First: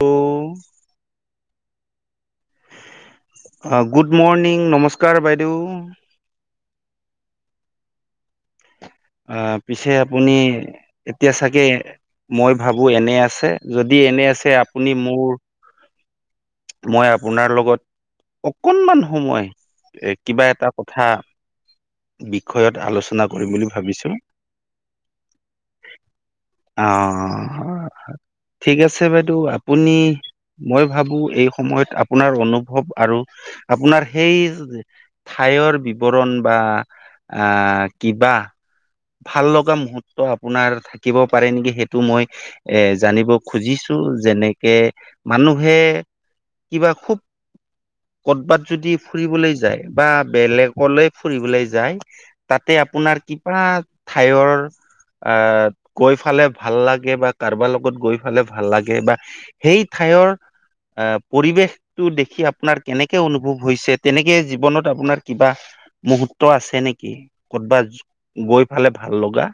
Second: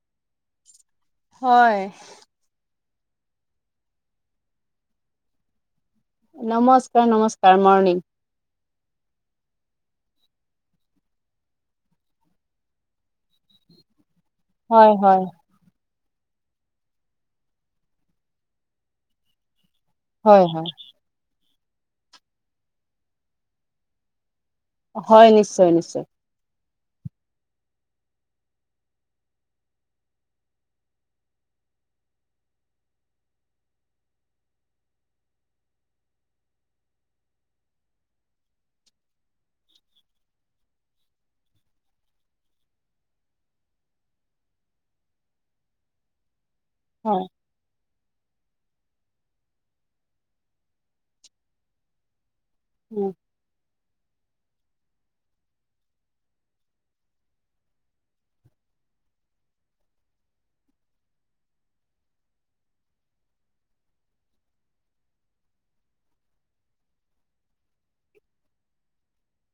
Hello হয়। অ good morning নমস্কাৰ বাইদেউ। নমস্কাৰ নমস্কাৰ মৰ্ণিং। অ পিছে আপুনি এতিয়া চাগে মই ভাবো এনে আছে যদি এনে আছে আপুনি হয় হয় মোৰ মই আপোনাৰ লগত অকনমান সময় এ হয় কিবা হয় এটা কথা বিষয়ত আলোচনা কৰিম বুলি ভাবিছোঁ। হয় নিশ্চয় নিশ্চয়। অ। ঠিক আছে বাইদেউ আপুনি মই ভাবো এই। সময়ত আপোনাৰ অনুভৱ আৰু আপোনাৰ সেই ঠাইৰ বিৱৰণ বা আহ কিবা ভাল লগা মুহৰ্ত আপোনাৰ থাকিব পাৰে নেকি সেইটো মই এ জানিব খুজিছো। যেনেকে মানুহে কিবা খুব হয় কৰ'বাত যদি ফুৰিবলৈ যায় বা বেলেগলৈ ফুৰিবলৈ যায় তাতে উম। আপোনাৰ কিবা ঠাইৰ আহ কৈ ফালে ভাল লাগে বা কাৰোবাৰ লগত গৈ ফালে ভাল লাগে বা সেই ঠাই- ভাইয়ৰ আহ পৰিৱেশতটো দেখি আপোনাৰ কেনেকে অনুভৱ হৈছে তেনেকে জীৱনত আপোনাৰ কিবা মুহূৰ্ত আছে নেকি ক'তবাতজ গৈ। খালে ভাল লগা।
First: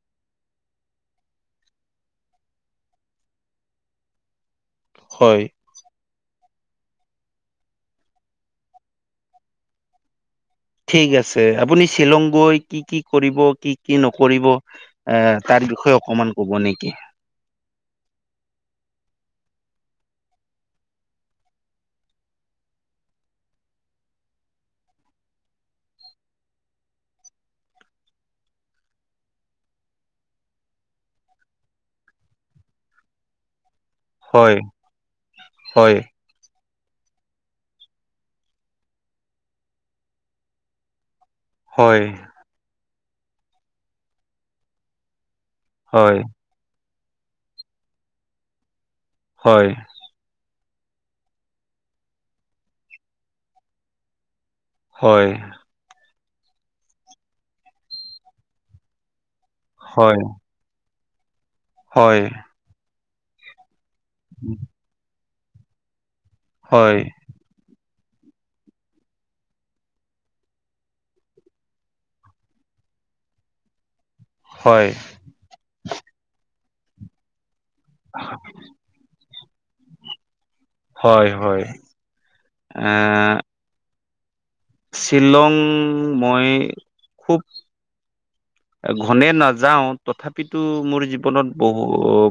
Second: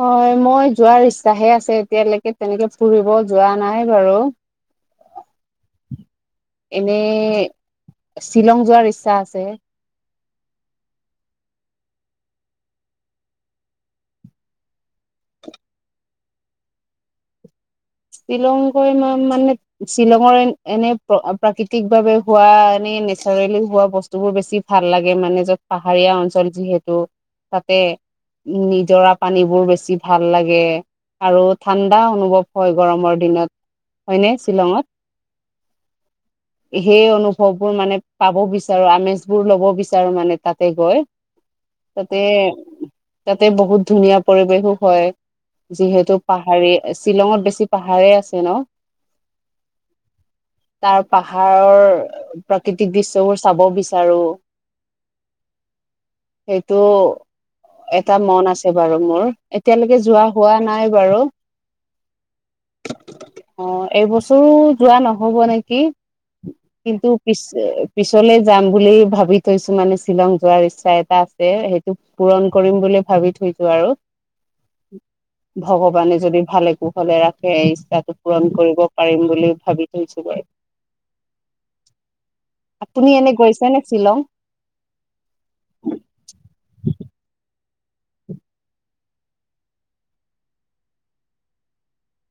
হয় মই যোৱাৰ ইচ্ছাহে আছে এতিয়ালৈকে তেনেকে ফুৰিব যোৱা নাই বাৰু। হয়। এনে শ্বিলং যোৱাৰ ইচ্ছা আছে। ঠিক আছে আপুনি শ্বিলং গৈ কি কি কৰিব কি কি নকৰিব এ তাক বিষয়ে অকমান কব নেকি? শ্বিলং গৈ মানে শ্বিলঙৰ এনে প্ৰাকৃতিক ভাৱে হোৱা এনে নেচাৰেলি হোৱা বস্তু বোৰ বেছি ভাল লাগে মানে য'ত পাহাৰীয়া অঞ্চল যিহেতু তাতে নিজৰা পানীবোৰ বেছি ভাল লাগে আৰু ঠাণ্ডা অনুভৱ হয় গৰমৰ দিনত হয়নে হয় শ্বিলঙত। হয় সেই অনুভৱবোৰ মানে পাব বিচাৰো আমেজ বোৰ ল'ব বিচাৰো মানে তাতে গৈ। হয় তাতে তাতে বহুত ধুনীয়া পৰিৱেশো হয়। হয় যিহেতু পাহাৰী শ্বিলঙত বেছি পাহাৰেই আছে ন। হয়। তাৰ পাহাৰৰ প্ৰাকৃতিক দৃশ্যবোৰ চাব বিচাৰো। হয়। সেইটো এটা মন আছে বাৰু মোৰ এতিয়ালৈকে হয় যোৱা হোৱা নাই বাৰু। হয়। অ এইবছৰো যোৱা নহ'ব নেকি? হয় কিন্তু পি পিছলে যাম বুলি ভাবি থৈছো মানে শ্বিলং যোৱাৰ ইচ্ছা এটা আছে সেইটো পূৰণ কৰিম বুলি ভাবি থৈছো আৰু হয় ভগৱানে যদি ভালে কুশলে ৰাখে সেই ইচ্ছাটো পূৰণ কৰিব পাৰিম বুলি ভাবি থৈছোঁ ম। হয় হয়। এ আপুনি এনে গৈছে নে শ্বিলং? শ্বিলং মই খুব ঘনে নাযাও তথাপিতো মোৰ জীৱনত বহু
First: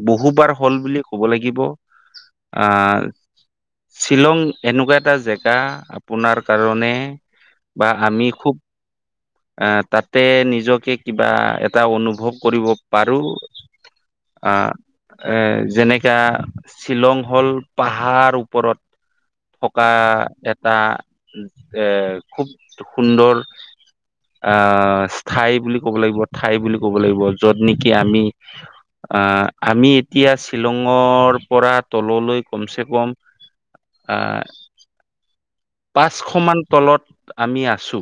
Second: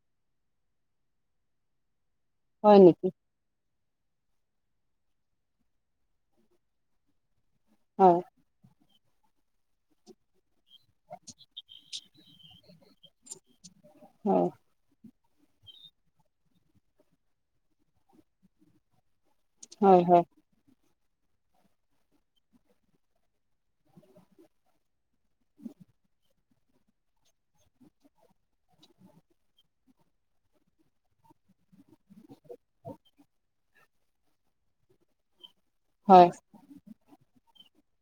বহুবাৰ হল বুলি ক'ব লাগিব আ হয় নেকি শ্বিলং এনেকুৱা এটা জেগা আপোনাৰ কাৰণে বা হয় আমি খুব এ তাতে নিজকে কিবা এটা অনুভৱ কৰিব পাৰো হয় আহ এ যেনেকা শ্বিলং হ'ল পাহাৰ ওপৰত থকা হয় হয় এটা এ খুব সুন্দৰ আহ স্থায় বুলি ক'ব লাগিব ঠাই বুলি ক'ব লাগিব যত নেকি আমি আহ আমি এতিয়া শ্বিলঙৰ পৰা তললৈ কমচে কম আহ পাঁচশ হয় মান তলত আমি আছো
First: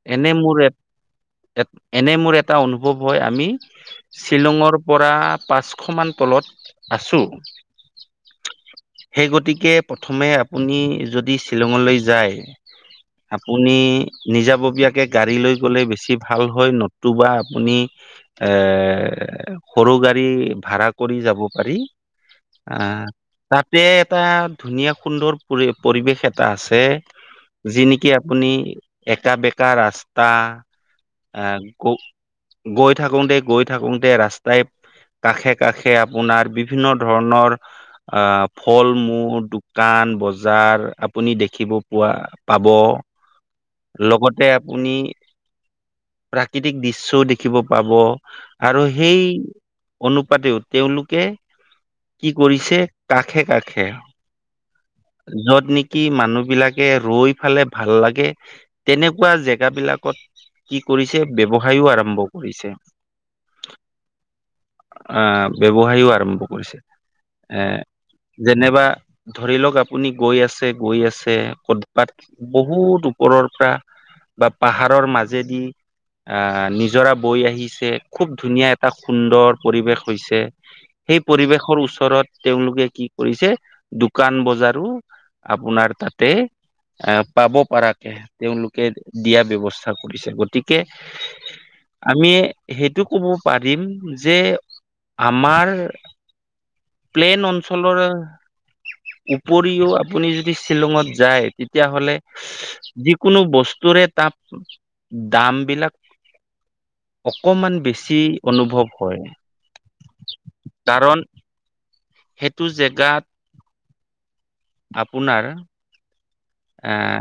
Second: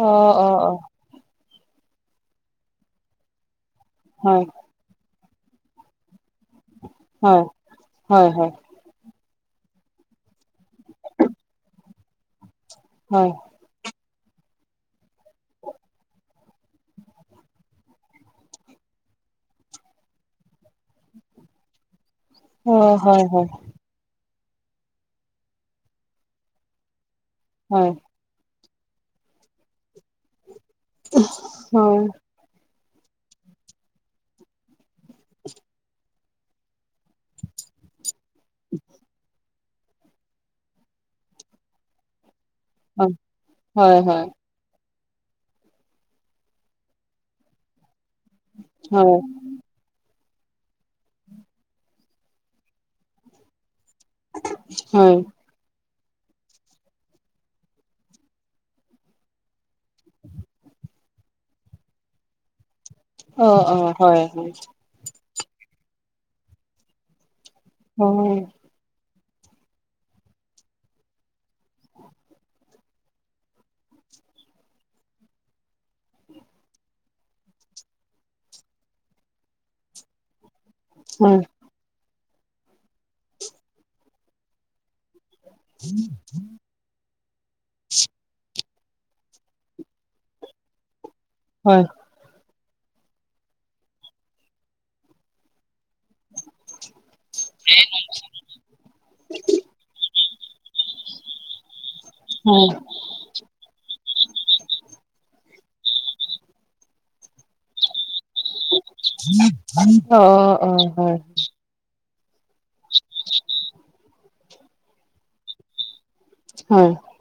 অ এনে অ মোৰ অ এ এনে মোৰ এটা অনুভৱ হয় আমি হয় শ্বিলঙৰ পৰা পাঁচশমান তলত আছো হয় হয় হয়। সেই গতিকে প্ৰথমে আপুনি যদি শ্বিলঙলৈ যায় হয় আপুনি নিজাববীয়াকে গাড়ী লৈ গলে বেছি ভাল হয় নতুবা আপুনি এ এ সৰু গাড়ী ভাৰা কৰি যাব পাৰি অ আহ হয় হয় তাতে এটা ধুনীয়া সুন্দৰ পৰি পৰিৱেশ এটা আছে যি হয় নেকি আপুনি একা বেকা ৰাস্তা আহ গ হয়। গৈ থাকোতে গৈ থাকোতে ৰাস্তাই কাষে কাষে আপোনাৰ বিভিন্ন ধৰণৰ আহ ফল মূল দোকান বজাৰ আপুনি দেখিব পোৱা পাব হয় হয় লগতে আপুনি প্ৰাকৃতিক দৃশ্যও দেখিব পাব আৰু হয় সেই অনু পাতেও তেওঁলোকে কি কৰিছে কাষে কাষে হয়। কি মানুহ বিলাকে ৰৈ ফালে ভাল লাগে তেনেকুৱা জেগ বিলাকত কি কৰিছে ব্যৱসায়ও আৰম্ভ কৰিছে। অ অ হয় হয়। আহ ব্যৱসায়ও আৰম্ভ কৰিছে। এ অ হয় যেনেবা ধৰি লওক আ আপুনি গৈ আছে গৈ আছে ক'বাত বহুত ওপৰৰ পৰা বা পাহাৰৰ মাজেদি আহ নিজৰা বৈ আহিছে খুব ধুনীয়া এটা সুন্দৰ পৰিৱেশ হৈছে, সেই হয় পৰিৱেশৰ ওচৰত তেওঁলোকে কি কৰিছে দোকান বজাৰো আপোনাৰ তাতে আহ পাব পৰাকে তেওঁলো কে দিয়া ব্যৱস্থা কৰিছে গতিকে হয় আমি সেইটো ক'ব পাৰিম যে আমাৰ [unintelligible] প্লেন অঞ্চলৰ উপৰিও আপুনি যদি শ্বিলঙত যায় তেতিয়াহলে যিকোনো বস্তুৰে তাত দামবিলাক অকমান বেছি অনুভৱ হয় অ অ হয় কাৰণ সেইটো জেগাত আপোনাৰ হয় আহ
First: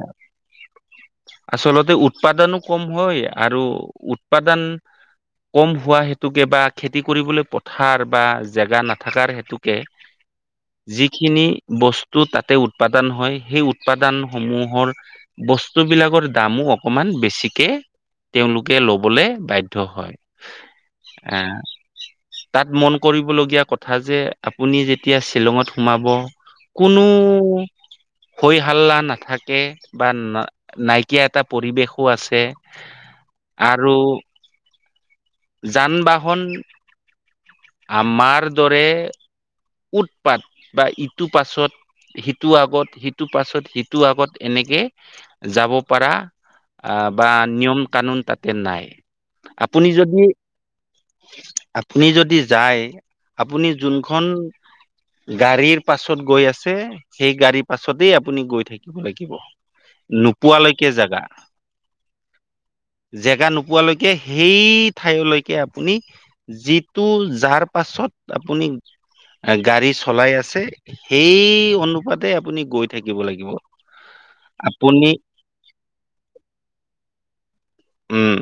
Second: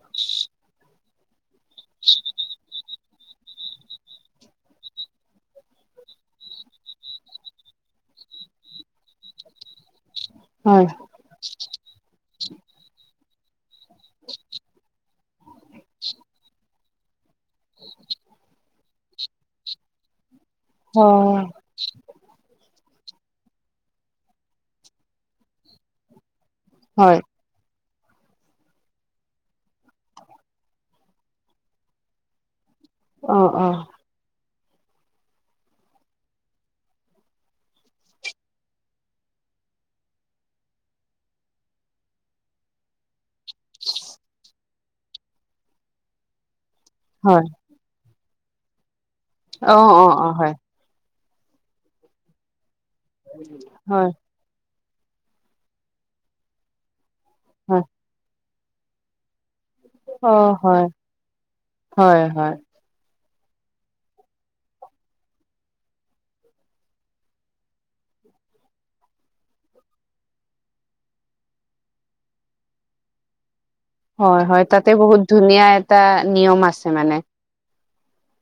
আচলতে উৎপাদনো কম হয় আৰু উৎপাদন কম হোৱা হেতুকে বা খেতি কৰিবলৈ পথাৰ বা জেগা নাথাককাৰ হেতুকে হয় যিখিনি বস্তু তাত উৎপাদন হয় সেই উৎপাদন সমূহৰ বস্তু বস্তুবিলাকৰ দামো অকমান বেছিকে তেওঁলোকে লবলৈ বাধ্য হয় অ আহ তাত মন কৰিবলগীয়া কথা যে আপুনি যেতিয়া শ্বিলঙত সোমাব কোনো হয় হৈ হাল্লা নাথাকে বা ন নাইকিয়া এটা পৰিৱেশো আছে অ অ আৰু যান বাহন আমাৰ দৰে উৎপাত বা ইটো পাছত সিটো আগত সিটোৰ পাছত সিটো আগত এনেকে যাব পাৰা আহ বা হয় নিয়ম কানুন তাতে নাই অ আপুনি অ যদি অ হয় আপুনি যদি যায় আপুনি হয় যোনখন গাড়ীৰ পাছত গৈ আছে সেই গাড়ীৰ হয় পাছতেই আপুনি গৈ থাকিব লাগিব। অ হয় নোপোৱালৈকে জাগা হয় হয় জেগা নোপোৱালৈকে সেই ঠাইলৈকে আপুনি যিটো যাৰ পাছত আপুনি গাড়ী চলাই আছে সেই অনুপাতে আপুনি গৈ থাকিব লাগিব হয় হয় তাতে আপুনি বহুত ধুনীয়া এটা নিয়ম আছে মানে উম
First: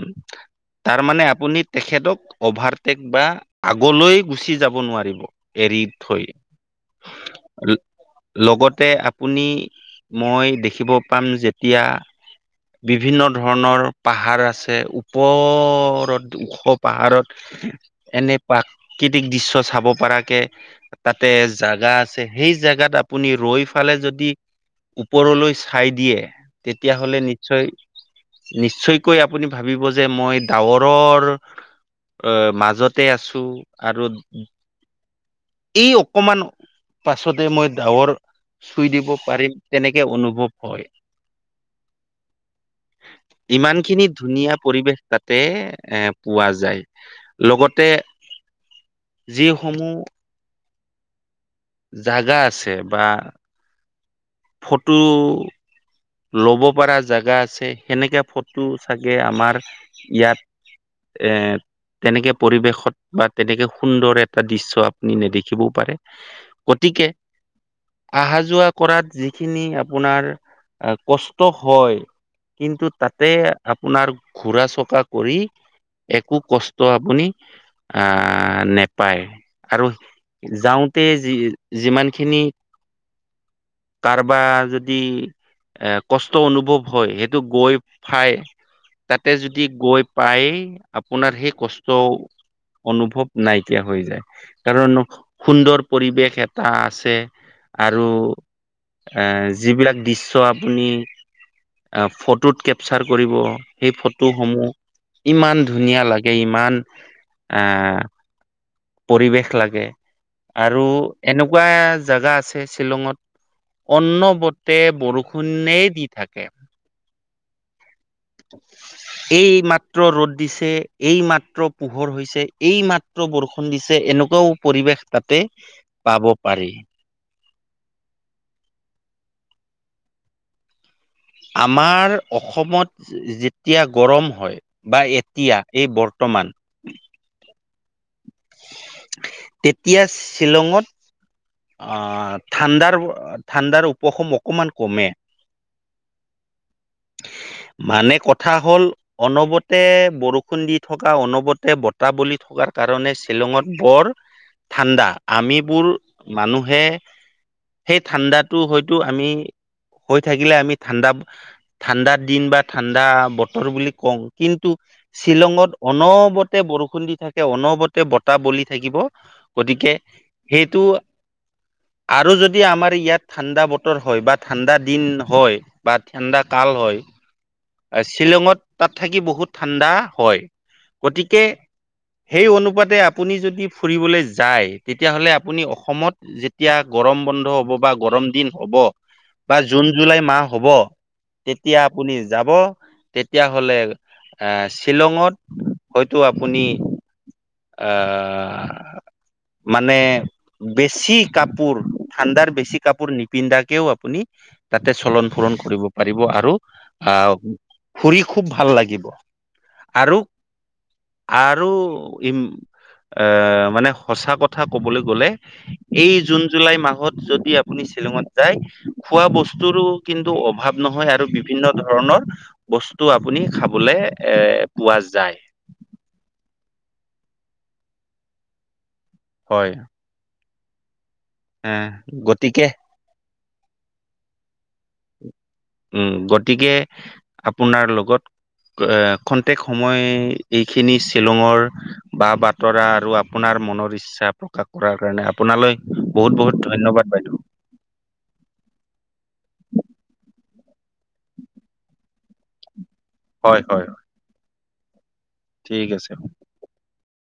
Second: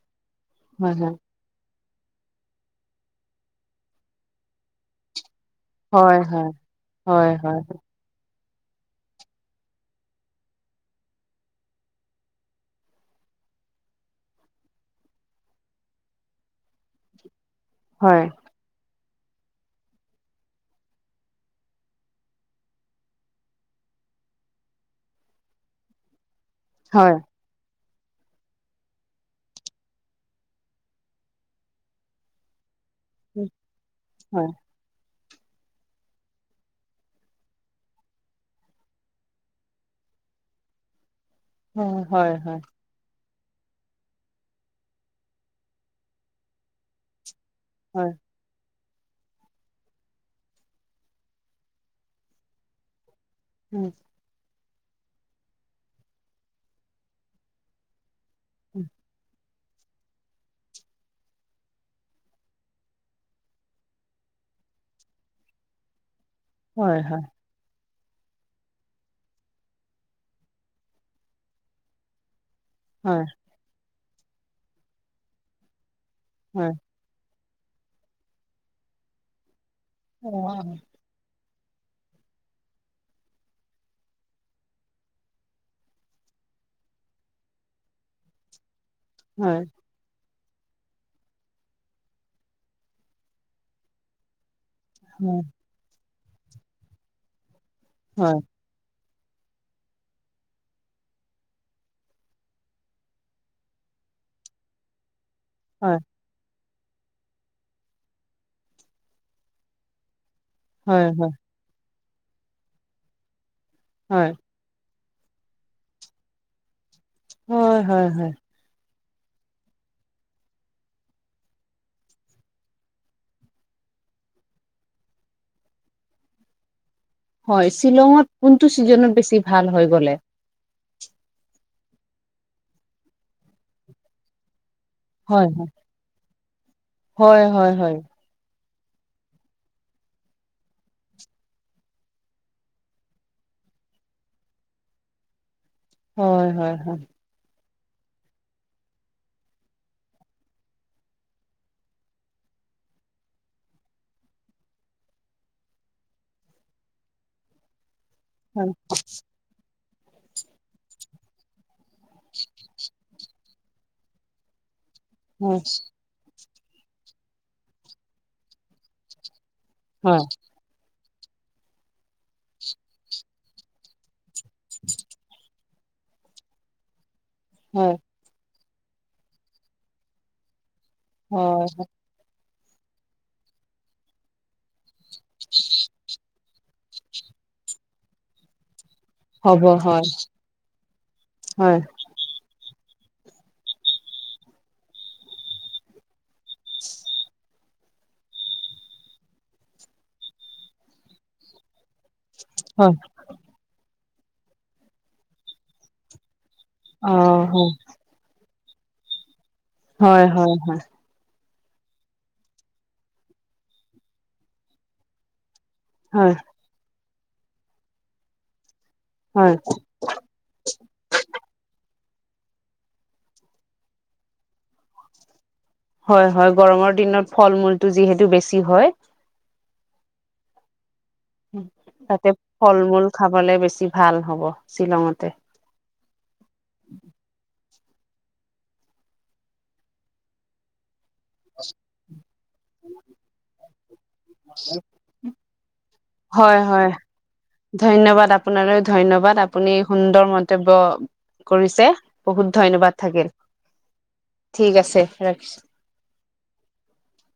হয় তাৰ মানে আপুনি তেখেতক অভাৰটেক বা আগলৈ গুচি যাব নোৱাৰিব এৰি হয় থই হয় হয় হয় লগতে আপুনি মই দেখিব পাম যেতিয়া বিভিন্ন ধৰণৰ পাহাৰ আছে ওপৰত ওখ পাহাৰত হয় এনে পাক প্ৰাকৃতিক দৃশ্য চাব পৰাকে তাতে জেগা আছে সেই জেগাত আপুনি ৰৈ ফালে যদি ওপৰলৈ চাই দিয়ে হয় তেতিয়াহলে নিশ্চয় নি নিশ্চয়কৈ আপুনি ভাবিব যে মই ডাৱৰৰ মাজত তে আছো আৰু হয় এই অকমান পাছতে মই ডাৱৰ চুই দিব পাৰিম তেনেকে অনুভৱ হয়। হয় হয় ইমান খিনি ধুনীয়া পৰিৱেশ তাতে এ পোৱা যায় লগতে হয় যিসমূহ জাগা আছে বা উম ফটো লব পৰা জোগা আছে সেনেকে ফটো উম, চাগে আমাৰ ইয়াত এ তেনেকে পৰিৱেশত বা তেনেকে সুন্দৰ এটা দৃশ্য আপুনি নেদেখিবও পাৰে হয় গতিকে হয় অহা যোৱা কৰাত যিখিনি আপোনাৰ কষ্ট হয় কিন্তু হয় তাতে আপোনাৰ ঘোৰা চকা কৰি একো হয়, কষ্ট আপুনি আহ নোপায় আৰু অ যাওঁতে যি যিমান খিনি কাৰবা যদি এ কষ্ট অনুভৱ হয় সেইটো গৈ খাই তাতে হয় যদি গৈ পায়ে আপোনাৰ সেই কষ্ট অনুভৱ নাইকিয়া হৈ যায়। কাৰণ হয় সুন্দৰ পৰিৱেশ এটা আছে আৰু। হয় এ যিবিলাক দিশ চ' আপুনি ফটোত কেপচাৰ কৰিব সেই ফটোসমূহ ইমান ধুনীয়া হয় লাগে ইমান আহ পৰিৱেশ লাগে আৰু হয় হয় এনেকুৱা জোগা আছে শ্বিলঙত হয় অন্ন বটে বৰষুণেই দি থাকে। হয় হয় হয়। হয় এইমাত্ৰ ৰ'দ দিছে এইমাত্ৰ পোহৰ হৈছে এইমাত্ৰ বৰষুণ দিছে এনেকুৱা পৰিৱেশ তাতে পাব পাৰি হয় শ্বিলঙত কোনটো ছিজনত বেছি ভাল হৈ গ'লে। আমাৰ অসমত যেতিয়া গৰম হয়, বা হয় এতিয়া এই বৰ বৰ্তমান হয় হয় হয়। তেতিয়া শ্বিলঙত আহ ঠাণ্ডাৰ -ঠাণ্ডাৰ উপশম অকমান কমে হয় হয় হয়। মানে কথা হ'ল অনবতে বৰষুণ দি থকা অনবতে বতাহ বলি থকা কাৰণে শ্বিলঙত বৰ ঠাণ্ডা আমিবোৰ মানুহে সেই ঠাণ্ডাটো হয় হয়তো আমি হৈ থাকিলে আমি ঠাণ্ডা ঠাণ্ডা দিন বা ঠাণ্ডা বতৰ বুলি কওঁ কিন্তু হয় শ্বিলঙত অনবত বৰষুণ দি থাকে অনবতে বতাহ বলি থাকিব গতিকে হয় সেইটো আৰু যদি আমাৰ ইয়াত ঠাণ্ডা বতৰ হয় বা ঠাণ্ডা দিন হয়। বা ঠাণ্ডা কাল হয় হয় শ্বিলঙত তাত থাকি বহুত ঠাণ্ডা হয় গতিকে হয় সেই অনু আপুনি যদি ফুৰিবলৈ যায় তেতিয়াহ'লে আপুনি অসমত এতিয়া গৰম বন্ধ হব বা গৰম দিন হব। বা হ'ব জুন হয় জুলাই মাহ হ'ব হয় তেতিয়া আপুনি তেতিয়াাহলে এ শ্বিলঙত হয়তো আপুনি আহ মানে বেছি কাপোৰ ঠাণ্ডাৰ বেছি হয় কাপোৰ নিপিন্ধাকেও আপুনি তাতে চলন ফুৰন কৰিব পাৰিব আৰু। আহ হ ফুৰি খুব ভাল লাগিব আৰু হয় হয় হয়। আৰু ই এ মানে সঁচা কথা ক'বলৈ গলে এই হয় জুন জুলাই মাহত যদি আপুনি শ্বিলঙত যায় খোৱা হয় হয় বস্তুৰো কিন্তু অভাৱ নহয় আৰু বিভিন্ন ধৰণৰ বস্তু আপুনি খাবলে এ পোৱা যায়। হয় হয় গৰমৰ দিনত ফল মূলটো যিহেতু বেছি হয়। হয়। এ তাতে গতিকে ফল মূল খাবলে বেছি ভাল হব শ্বিলঙতে উম গতিকে আপোনাৰ লগত এ খন্তেক সময় এইখিনি শ্বিলঙৰ বা বাট তৰা আৰু আপোনাৰ মনৰ ইচ্ছা প্ৰকাশ কৰাৰ কাৰণে আপোনালৈ বহুত বহুত হয় হয় ধন্যবাদ বাইদেউ ধন্যবাদ আপোনালৈ ধ্যবাদ আপুনি সুন্দৰ মত কৰ্তব্য কৰিছে বহুত ধন্যবাদ থাকিল হয় হয় হয় ঠিক আছে ৰাখিছো ঠিক আছে